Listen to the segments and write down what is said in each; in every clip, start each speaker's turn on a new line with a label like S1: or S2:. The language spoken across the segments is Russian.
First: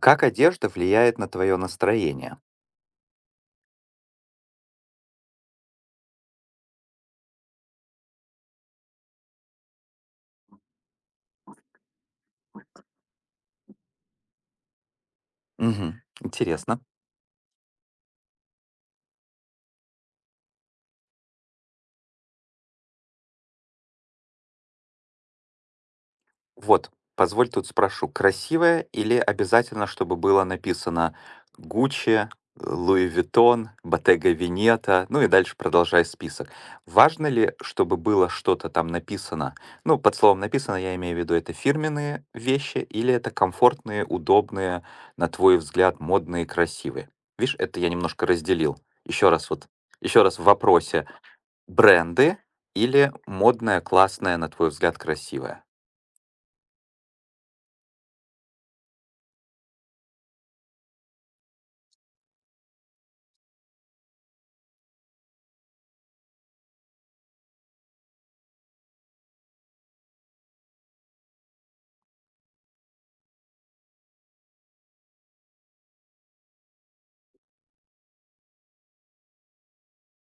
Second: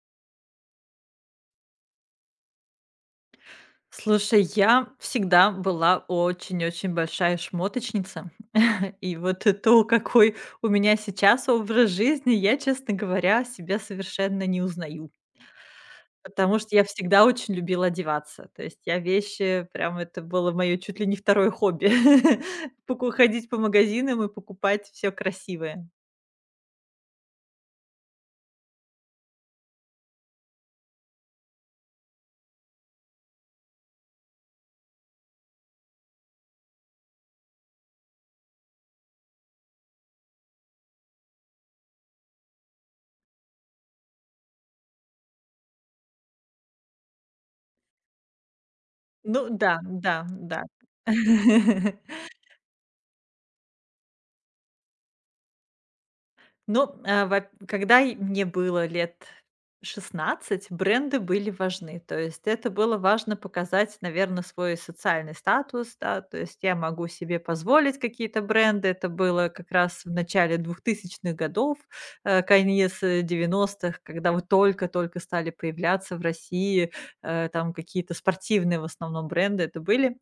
S1: Как одежда влияет на твое настроение?
S2: Слушай, я всегда была очень-очень большая шмоточница. И вот то, какой у меня сейчас образ жизни, я, честно говоря, себя совершенно не узнаю.
S1: Мгм.
S2: Потому что
S1: Интересно.
S2: я всегда очень любила одеваться. То есть я вещи, прям это было мое чуть ли не второе хобби. Ходить по магазинам и покупать все красивое.
S1: Вот, позволь тут спрошу, красивая или обязательно, чтобы было написано Гуччи, Луи Виттон, Bottega Veneta, ну и дальше продолжай список. Важно ли, чтобы было что-то там написано? Ну, под словом написано, я имею в виду, это фирменные вещи или это комфортные, удобные, на твой взгляд, модные, красивые? Видишь, это я немножко разделил. Еще
S2: Ну
S1: раз вот,
S2: да,
S1: еще
S2: да,
S1: раз в
S2: да.
S1: вопросе: бренды или модное, классное, на твой взгляд, красивое?
S2: Ну, во когда й мне было лет 16, бренды были важны. То есть это было важно показать, наверное, свой социальный статус, да. То есть я могу себе позволить какие-то бренды. Это было как раз в начале двухтысячных годов, конец, 90 когда вот только-только стали появляться в России, там какие-то спортивные в основном бренды это были.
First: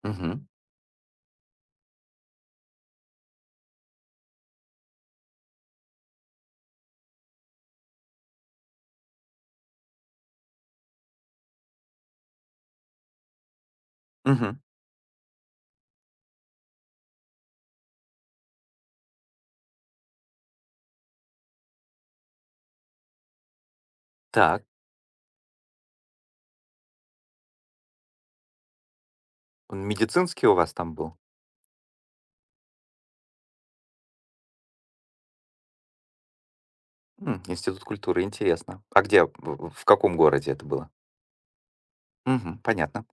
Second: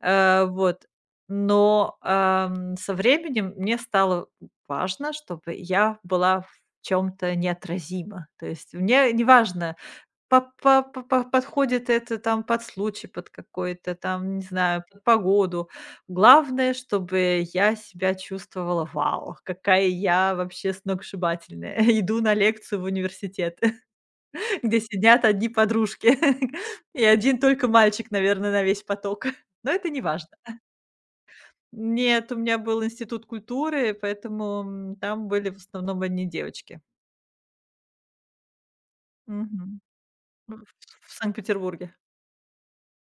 S2: Э,
S1: Мгм,
S2: вот. Но со временем мне стало важно, чтобы я была в чем то неотразима. То есть мне неважно, по подходит это там под случай, под какой-то там, не
S1: мгм.
S2: знаю, под погоду. Главное, чтобы я себя чувствовала: "Вау, какая я вообще сногсшибательная!" Иду на лекцию в университет,
S1: Так,
S2: где сидят одни подружки и один только мальчик, наверное, на весь поток. Но
S1: он
S2: это не важно.
S1: медицинский у вас там был?
S2: Нет, у меня был институт культуры, поэтому, там были в основном одни девочки.
S1: Институт культуры, интересно. А где, в
S2: Мгм.
S1: в каком городе
S2: Ну,
S1: это было?
S2: в Санкт-Петербурге.
S1: Мгм, понятно.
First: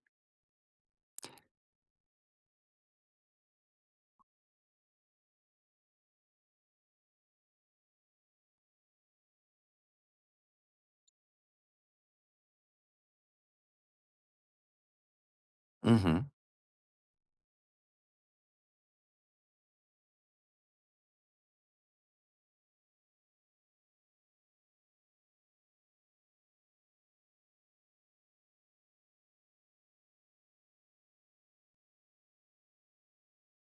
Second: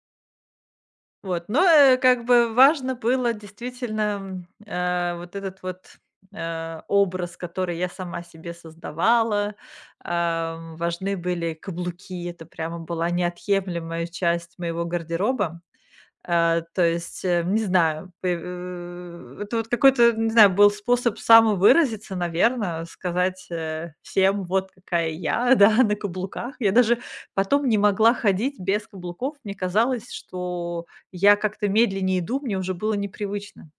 S2: Вот, но как бы важно было действительно, м, э, вот этот вот, образ, который я сама себе создавала. Важны были каблуки. Это прямо была неотъемлемая часть моего гардероба.
S1: Мгм,
S2: То есть, не знаю, это вот какой-то, не знаю, был способ самовыразиться, наверное, сказать, всем: "Вот какая я, да, на каблуках". Я даже потом не могла ходить без каблуков. Мне казалось, что я как-то медленнее иду, мне уже было непривычно.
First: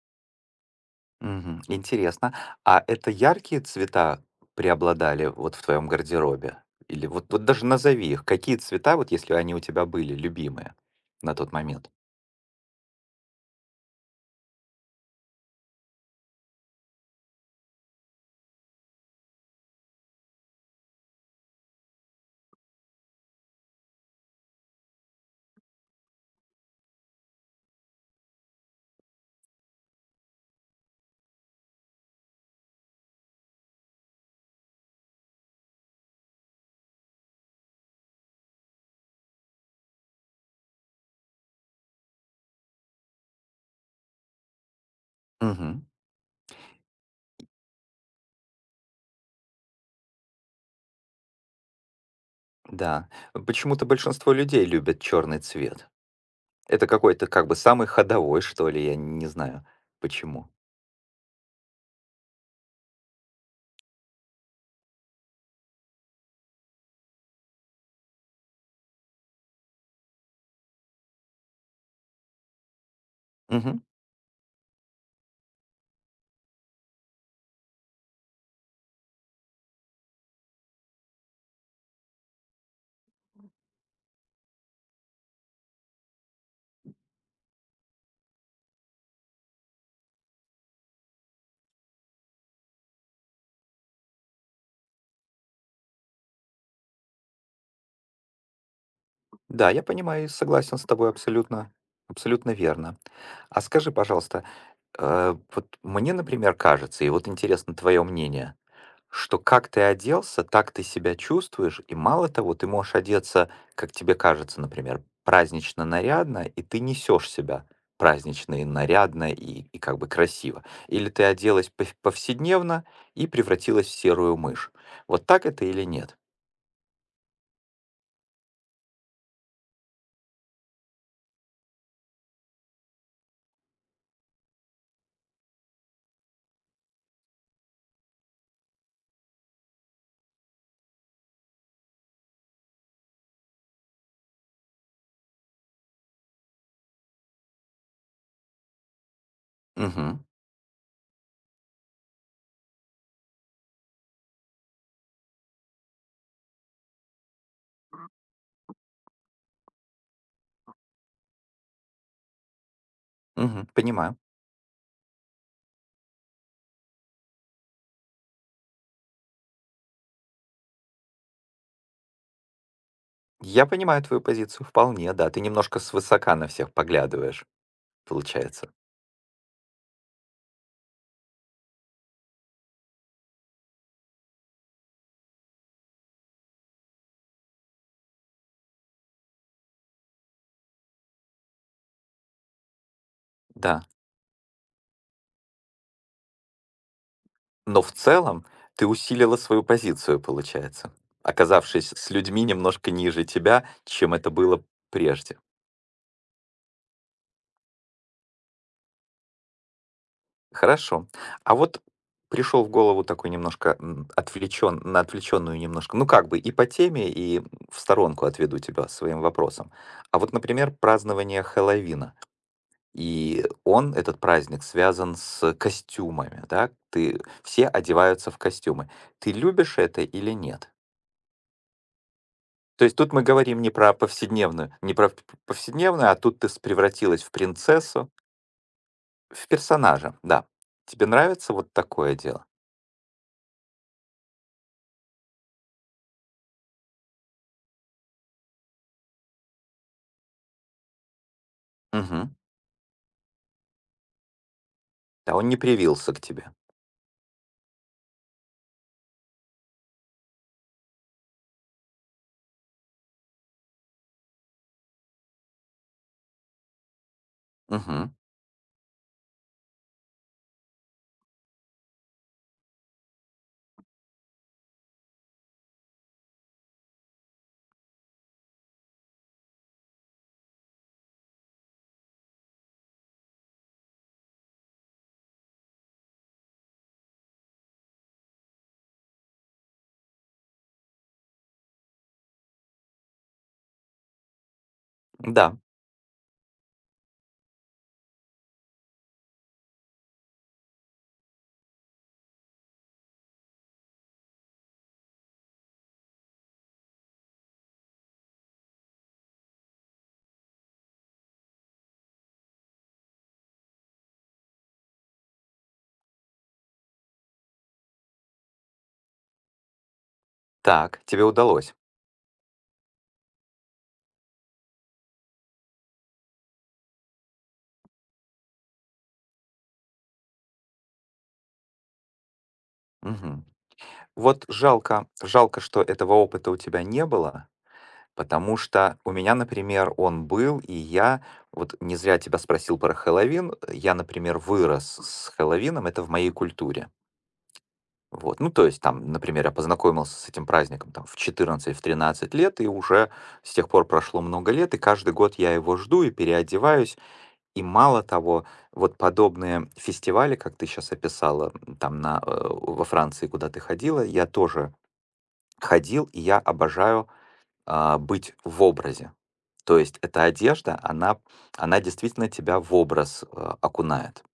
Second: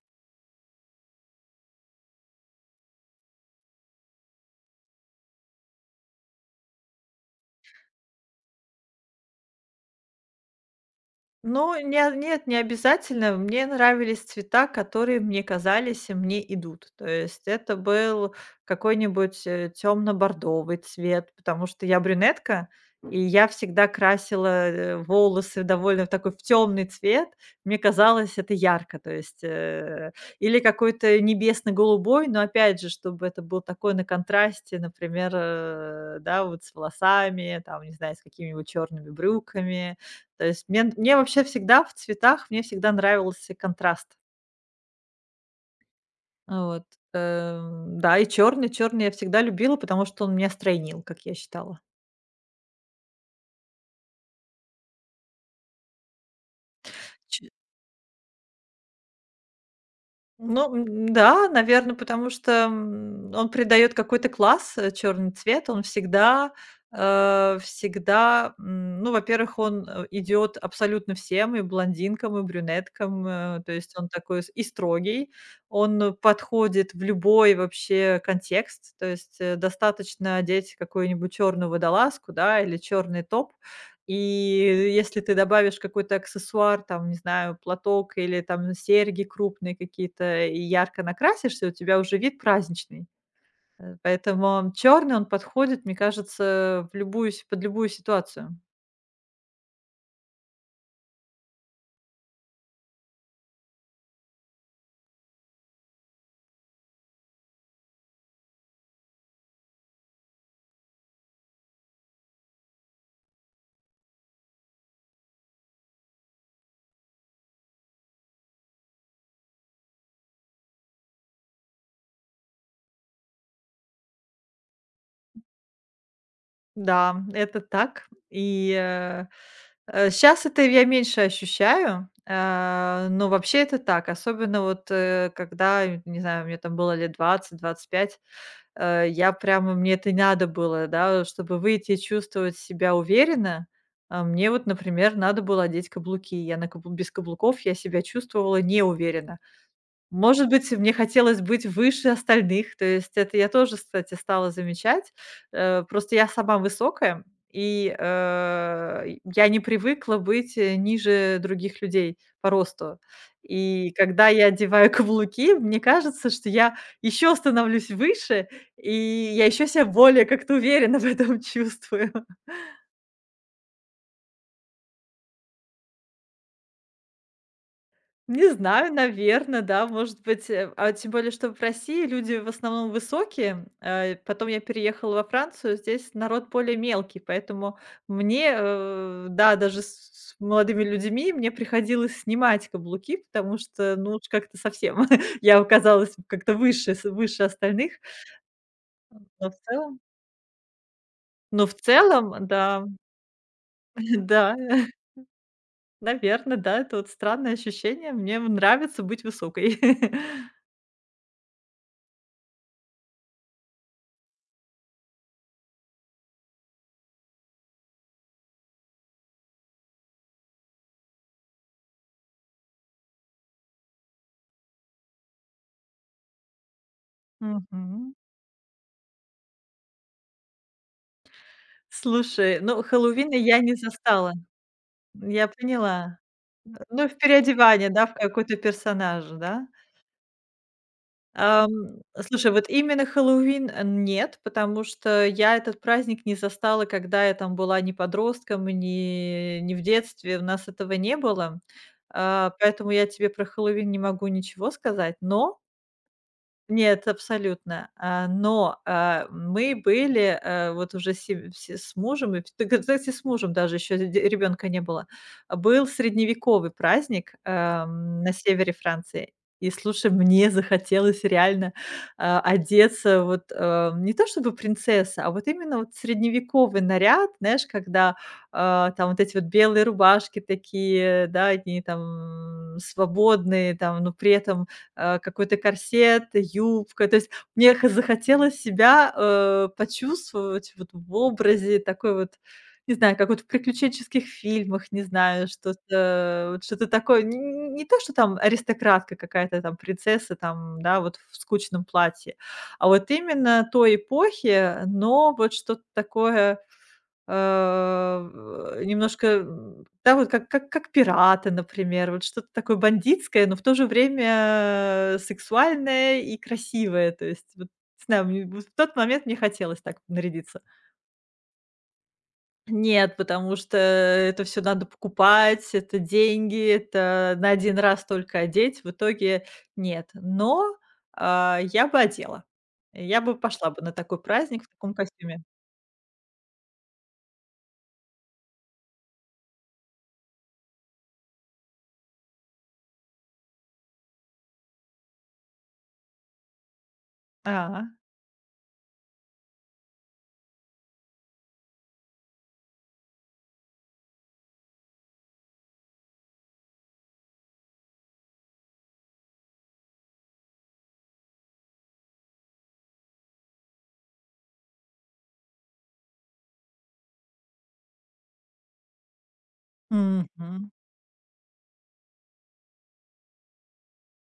S1: мгм, интересно. А это яркие цвета преобладали вот в твоем гардеробе? Или вот даже назови их, какие цвета, вот если они у тебя были, любимые на тот
S2: Ну,
S1: момент?
S2: не нет, не обязательно. Мне нравились цвета, которые мне казались и мне идут. То есть это был какой-нибудь, темно-бордовый цвет, потому что я брюнетка, и я всегда красила, волосы довольно в такой, в темный цвет. Мне казалось, это ярко. То есть, или какой-то небесно-голубой, но опять же, чтобы это был такой на контрасте, например, да, вот с волосами, там, не знаю, с какими-нибудь черными брюками. То есть мне вообще всегда в цветах, мне всегда нравился контраст.
S1: Мгм,
S2: Вот, да, и черный я всегда любила, потому что он меня стройнил, как я считала.
S1: да. Почему-то большинство людей любят черный цвет. Это какой-то как бы самый ходовой, что ли, я не знаю почему.
S2: Ну, да, наверное, потому что, он придает какой-то класс, черный цвет. Он всегда, всегда, ну, во-первых, он, идёт абсолютно всем: и блондинкам, и брюнеткам. То
S1: Мгм.
S2: есть он такой с и строгий. Он подходит в любой вообще контекст. То есть, достаточно одеть какую-нибудь черную водолазку, да, или черный топ. И если ты добавишь какой-то аксессуар, там, не знаю, платок или там серьги крупные какие-то, и ярко накрасишься, у тебя уже вид праздничный. Поэтому черный, он подходит, мне кажется, в любую си под любую ситуацию.
S1: Да, я понимаю и согласен с тобой абсолютно, абсолютно верно. А скажи, пожалуйста, вот мне, например, кажется, и вот интересно твое мнение, что как ты оделся, так ты себя чувствуешь. И мало того, ты можешь одеться, как тебе кажется, например, празднично нарядно, и ты несешь себя празднично и нарядно, и как бы красиво. Или ты оделась повседневно и превратилась в серую мышь. Вот так это или нет?
S2: Да, это так. Сейчас это я меньше ощущаю, но вообще это так. Особенно вот, когда, не знаю, мне там было лет 20, 25. Я прямо мне это надо было, да, чтобы выйти и чувствовать себя уверенно. А мне вот, например, надо было одеть каблуки. Я на кабл без каблуков я себя чувствовала неуверенно.
S1: Угу,
S2: Может быть, мне хотелось быть выше остальных. То есть это я тоже, кстати, стала замечать. Просто я сама высокая, и, я не привыкла быть, ниже других людей по росту.
S1: угу,
S2: И
S1: понимаю.
S2: когда я одеваю каблуки, мне кажется, что я еще становлюсь выше, и я еще себя более как-то уверенно в этом чувствую.
S1: Я понимаю твою позицию вполне, да. Ты немножко свысока на всех поглядываешь,
S2: Не
S1: получается.
S2: знаю, наверное, да, может быть, А тем более, что в России люди в основном высокие. Потом я переехала во Францию, здесь народ более мелкий, поэтому мне, да, даже с молодыми людьми мне приходилось снимать каблуки, потому
S1: Да.
S2: что, ну, уж как-то совсем я оказалась как-то выше
S1: Но в
S2: остальных.
S1: целом ты усилила
S2: Но в
S1: свою
S2: целом
S1: позицию, получается,
S2: но в
S1: оказавшись с людьми
S2: целом, да,
S1: немножко ниже тебя, чем это
S2: да,
S1: было прежде.
S2: наверное, да, это вот странное ощущение. Мне нравится быть высокой.
S1: Хорошо. А вот пришел в голову такой немножко на отвлеченную немножко, ну как бы и по теме, и в сторонку отведу тебя своим вопросом. А вот, например, празднование Хэллоуина. И он, этот праздник, связан с костюмами, да? Все
S2: Мгм.
S1: одеваются в костюмы. Ты любишь это или нет?
S2: Слушай, ну,
S1: То есть тут мы
S2: Хэллоуина я
S1: говорим не
S2: не
S1: про
S2: застала.
S1: повседневную, не про п
S2: Я
S1: повседневную, а
S2: поняла.
S1: тут ты с
S2: Ну, в
S1: превратилась в
S2: переодевание, да,
S1: принцессу,
S2: в какой-то персонаж,
S1: в
S2: да?
S1: персонажа, да. Тебе нравится
S2: Ам,
S1: вот такое дело?
S2: слушай, вот именно Хэллоуин, нет, потому что я этот праздник не застала, когда я там была ни подростком, ни в детстве, у нас этого не было.
S1: Мгм.
S2: Поэтому я тебе про Хэллоуин не могу ничего сказать,
S1: Да, он не
S2: но
S1: привился к тебе.
S2: Нет, абсолютно. Мы были, вот уже се все с мужем, и т кстати, с мужем даже еще ребенка не было. Был средневековый праздник,
S1: Мгм.
S2: на севере Франции. И слушай, мне захотелось реально, одеться вот, не то чтобы принцесса, а вот именно вот средневековый наряд, знаешь, когда, там вот эти вот белые рубашки такие, да, они там свободные, там, но при этом какой-то корсет, юбка. То есть мне х захотелось себя, почувствовать вот в образе такой вот, не знаю, как вот в приключенческих фильмах, не знаю,
S1: Да,
S2: что-то такое. Н не то, что там аристократка какая-то, там принцесса, там, да, вот в скучном платье, а вот именно той эпохи, но вот что-то такое а, немножко, да, вот как "Пираты", например, вот что-то такое бандитское, но в то же время сексуальное и красивое. То есть вот не знаю, мне вот в тот момент мне хотелось так нарядиться.
S1: так, тебе удалось.
S2: Нет, потому что это все надо покупать, это деньги, это на один раз только одеть. В итоге нет. Но я бы одела. Я бы
S1: Мгм.
S2: пошла бы на такой
S1: Вот
S2: праздник в таком
S1: жалко
S2: костюме.
S1: жалко, что этого опыта у тебя не было, потому что у меня, например, он был, и я вот не зря тебя спросил про Хэллоуин. Я, например, вырос с Хэллоуином, это в моей культуре.
S2: А,
S1: Вот, ну, то есть там, например, я познакомился с этим праздником там в 14, в 13 лет, и уже с тех пор прошло много лет, и каждый год я его жду и переодеваюсь. И мало того, вот подобные фестивали, как ты сейчас описала, там во Франции, куда ты ходила, я тоже ходил, и я обожаю быть в образе. То есть эта
S2: мгм.
S1: одежда, она действительно тебя в образ окунает.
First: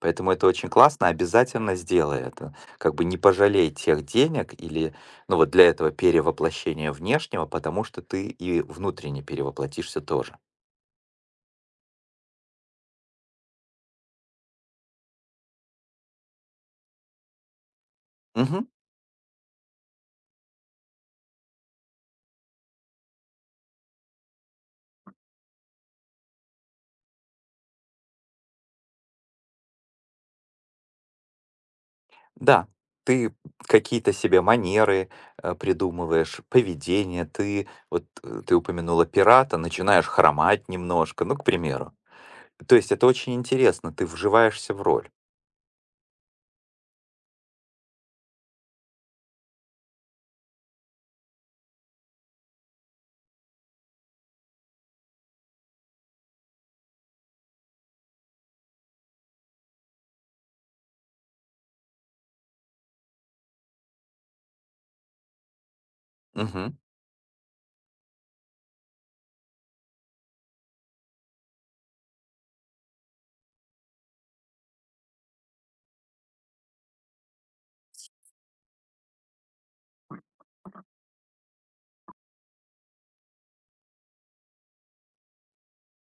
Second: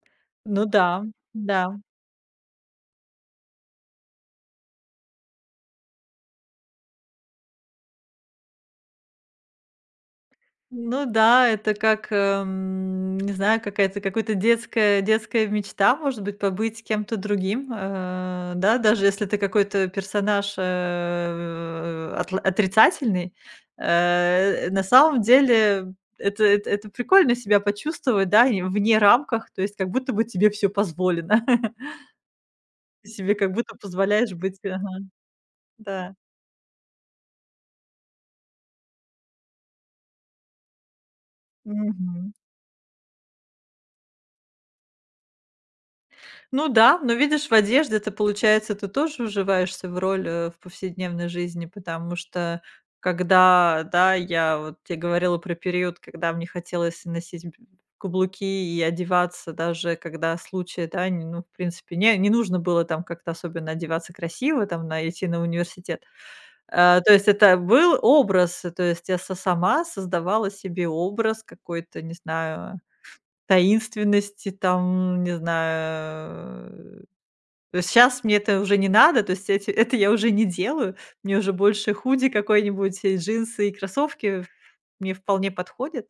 S1: Поэтому это
S2: Ну
S1: очень
S2: да,
S1: классно,
S2: да.
S1: обязательно сделай это. Как бы не пожалей тех денег или, ну вот для этого перевоплощения внешнего, потому что ты и внутренне перевоплотишься тоже.
S2: Ну да, это как, не знаю, какая-то какая то детская мечта, может быть, побыть кем-то другим.
S1: Мгм.
S2: Да, даже если ты какой-то персонаж, э, отла отрицательный, на самом деле это прикольно себя почувствовать, да, и вне рамках, то есть как будто бы тебе все позволено.
S1: Да,
S2: Ты себе
S1: ты
S2: как будто
S1: какие-то
S2: позволяешь
S1: себе
S2: быть ага,
S1: манеры
S2: да.
S1: придумываешь, поведение, ты упомянула пирата, начинаешь хромать немножко, ну, к примеру.
S2: Мгм.
S1: То есть это очень интересно, ты вживаешься в роль.
S2: Ну да, но видишь, в одежде ты, получается, ты тоже уживаешься в роль, в повседневной жизни, потому что когда, да, я вот те говорила про период, когда мне хотелось носить б каблуки и одеваться, даже когда случаи, да, не ну, в принципе, не нужно было там как-то особенно одеваться красиво, там, на идти на университет.
S1: Мгм.
S2: То есть это был образ, то есть я са сама создавала себе образ какой-то, не знаю, таинственности, там, не знаю, то есть сейчас мне это уже не надо, то есть эти это я уже не делаю. Мне уже больше худи какой-нибудь, джинсы и кроссовки мне вполне подходят.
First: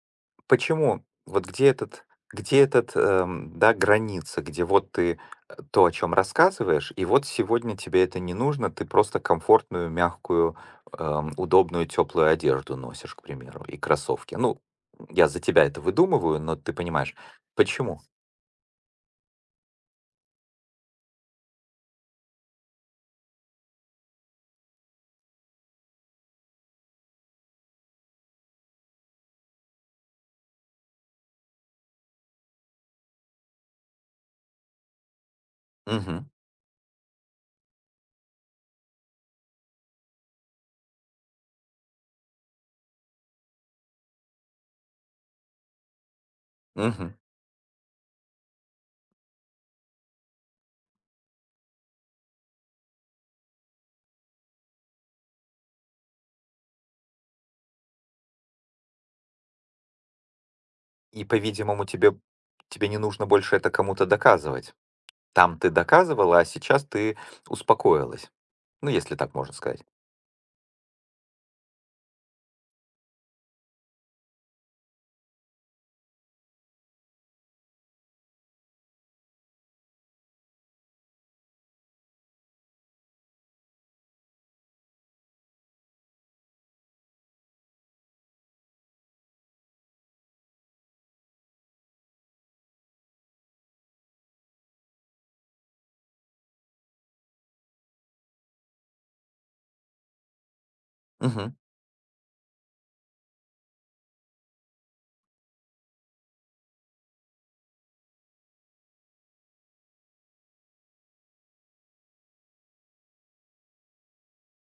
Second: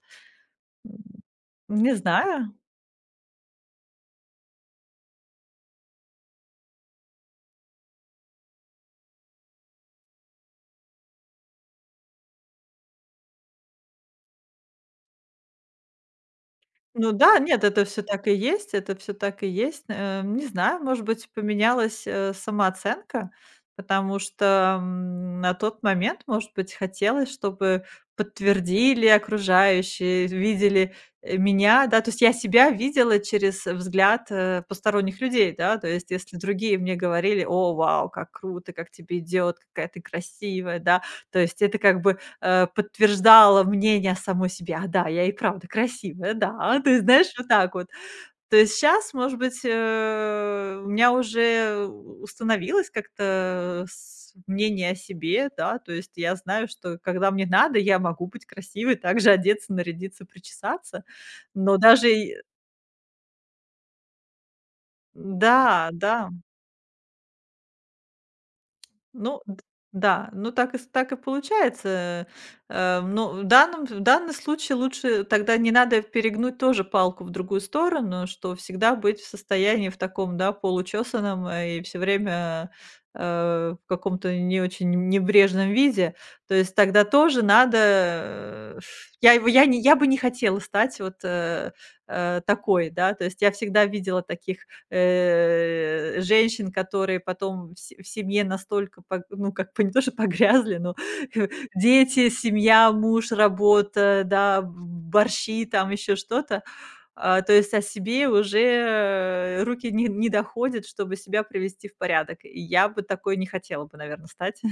S1: Почему? Вот где
S2: Не
S1: этот
S2: знаю.
S1: где этот, эм, да, граница, где вот ты, то, о чем рассказываешь, и вот сегодня тебе это не нужно, ты просто комфортную, мягкую, удобную, теплую одежду носишь, к примеру, и кроссовки. Ну, я за тебя это выдумываю, но ты
S2: Ну
S1: понимаешь.
S2: да, нет, это
S1: Почему?
S2: все так и есть, это все так и есть. Не знаю, может быть, поменялась, самооценка, потому что, на тот момент, может быть, хотелось, чтобы подтвердили окружающие, видели, меня, да. То есть я себя видела через взгляд, посторонних людей, да. То есть
S1: Мгм,
S2: если другие мне говорили: "О, вау, как круто, как тебе идет, какая ты красивая", да. То есть это как бы подтверждала мнение самой себе: "А, да, я и правда красивая, да". То есть,
S1: мгм.
S2: знаешь, вот так вот. То есть сейчас, может быть, у меня уже установилось как-то с мнение о себе, да. То есть я знаю, что когда мне надо, я могу быть красивой, также одеться, нарядиться, причесаться.
S1: И,
S2: Но
S1: по-видимому,
S2: даже
S1: тебе
S2: и
S1: тебе не нужно больше это кому-то доказывать. Там ты
S2: Да, да.
S1: доказывала, а сейчас ты успокоилась. Ну, если так
S2: Ну
S1: можно
S2: д
S1: сказать.
S2: да, ну так и с так и получается. Но в данный случай лучше тогда не надо перегнуть тоже палку в другую сторону, что всегда быть в состоянии в таком, да, получесаном, и все время, в каком-то не очень небрежном виде. То есть тогда тоже надо, я бы не хотела стать вот, такой, да. То есть я всегда видела таких женщин, которые потом в семье настолько пог ну, как бы не то, что погрязли, но
S1: Мгм.
S2: дети, семья, муж, работа, да, борщи, там еще что-то. То есть о себе уже руки не доходят, чтобы себя привести в порядок. И я бы такой не хотела бы, наверное, стать.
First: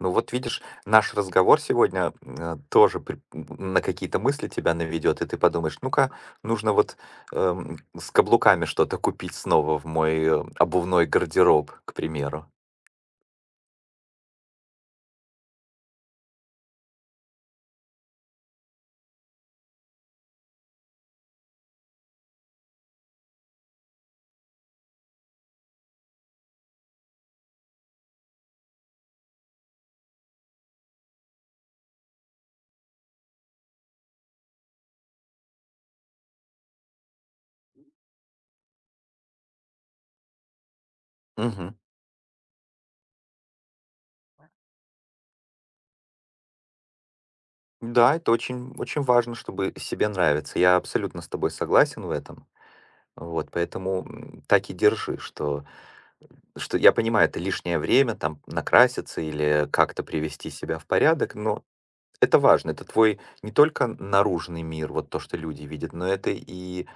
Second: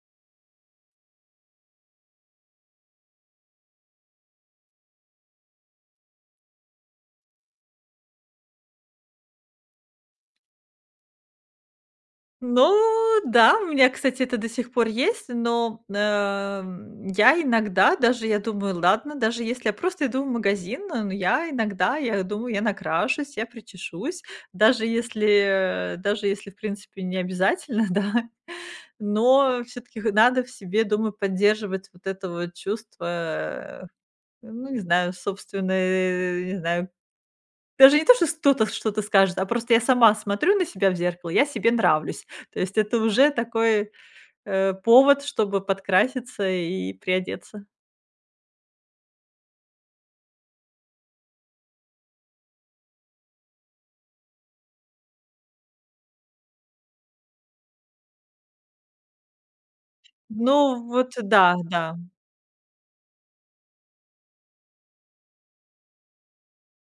S1: Ну вот видишь, наш разговор сегодня тоже на какие-то мысли тебя наведет, и ты подумаешь, ну-ка, нужно вот с каблуками что-то купить снова в мой обувной гардероб, к примеру.
S2: Ну да, у меня, кстати, это до сих пор есть, но, я иногда даже, я думаю, ладно, даже если я просто иду в магазин, но я иногда, я думаю, я накрашусь, я причешусь, даже если, даже если, в принципе, не обязательно, да, но все таки надо в себе, думаю, поддерживать вот это вот чувство, э, ну, не знаю, собственной, не знаю, даже не то, что кто-то что-то скажет, а просто я сама смотрю на себя в зеркало, я себе
S1: Мгм.
S2: нравлюсь. То есть это уже такой, повод, чтобы подкраситься и приодеться.
S1: Да, это очень, очень важно, чтобы себе нравится. Я абсолютно с тобой согласен в этом. Вот, поэтому так и держи, что я понимаю, это лишнее время там накраситься или как-то привести
S2: Ну
S1: себя в
S2: вот
S1: порядок,
S2: да,
S1: но
S2: да,
S1: это важно. Это твой не только наружный мир, вот то, что люди видят, но это и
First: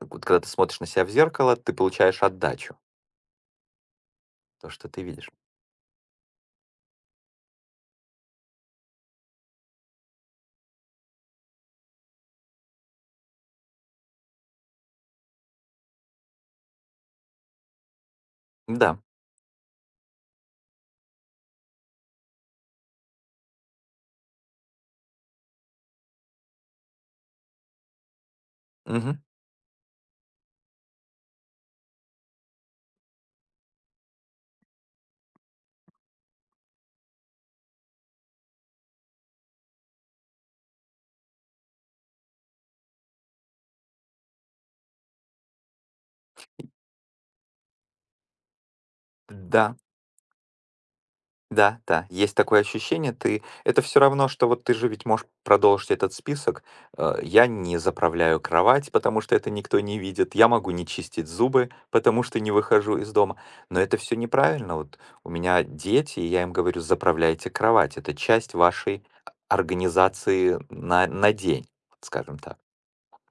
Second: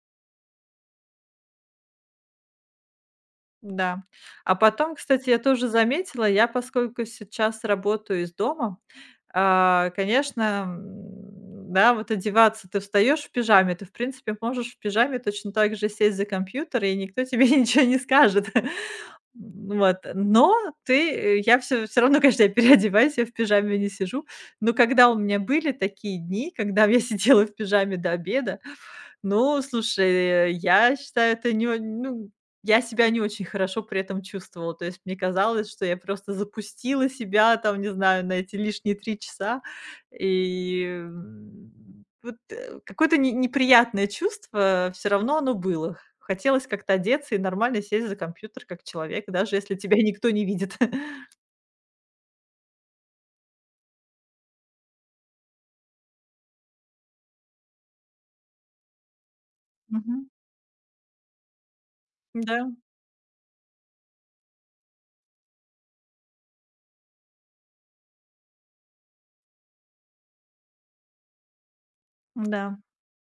S1: вот когда ты смотришь на себя в зеркало, ты получаешь отдачу,
S2: да. А
S1: то, что
S2: потом,
S1: ты
S2: кстати,
S1: видишь.
S2: я тоже заметила, я, поскольку сейчас работаю из дома конечно, да, вот одеваться ты встаешь в пижаме, ты, в принципе, можешь в пижаме точно так же сесть за компьютер, и никто тебе ничего не скажет. М,
S1: Да.
S2: вот, но я все равно, конечно, я переодеваюсь, я в пижаме не сижу. Но когда у меня были такие дни, когда я сидела в пижаме до обеда,
S1: Мгм.
S2: ну, слушай, я считаю, это не о ну, я себя не очень хорошо при этом чувствовала. То есть мне казалось, что я просто запустила себя там, не знаю, на эти лишние 3 часа. И, м, какое-то не неприятное чувство все равно оно было. Хотелось как-то одеться и нормально сесть за компьютер как человек, даже если
S1: Да.
S2: тебя никто не видит.
S1: Да, да, есть такое ощущение. Ты это все равно, что вот ты же ведь можешь продолжить этот список. Я не заправляю кровать, потому что это никто не
S2: Мгм.
S1: видит. Я могу не чистить зубы, потому что не
S2: Да.
S1: выхожу из дома. Но это все неправильно. Вот у меня дети, и я им говорю: "Заправляйте кровать". Это часть вашей организации на день, скажем так,
S2: Да,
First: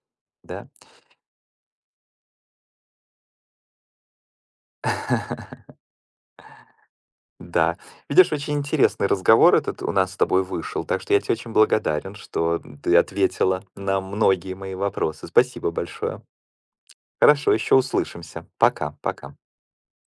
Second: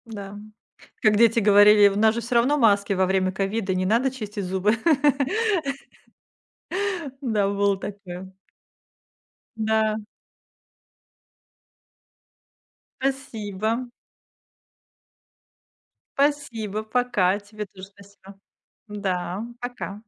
S2: да.
S1: да.
S2: Как дети говорили: "У нас же все равно маски во время ковида, не надо чистить зубы". Да, было
S1: Да.
S2: такое.
S1: Видишь, очень интересный разговор этот у
S2: Да,
S1: нас с тобой вышел, так что я тебе очень благодарен, что ты ответила
S2: спасибо.
S1: на многие мои вопросы. Спасибо большое.
S2: Спасибо, пока.
S1: Хорошо,
S2: Тебе
S1: еще
S2: тоже спасибо.
S1: услышимся. Пока, пока.
S2: Да, пока.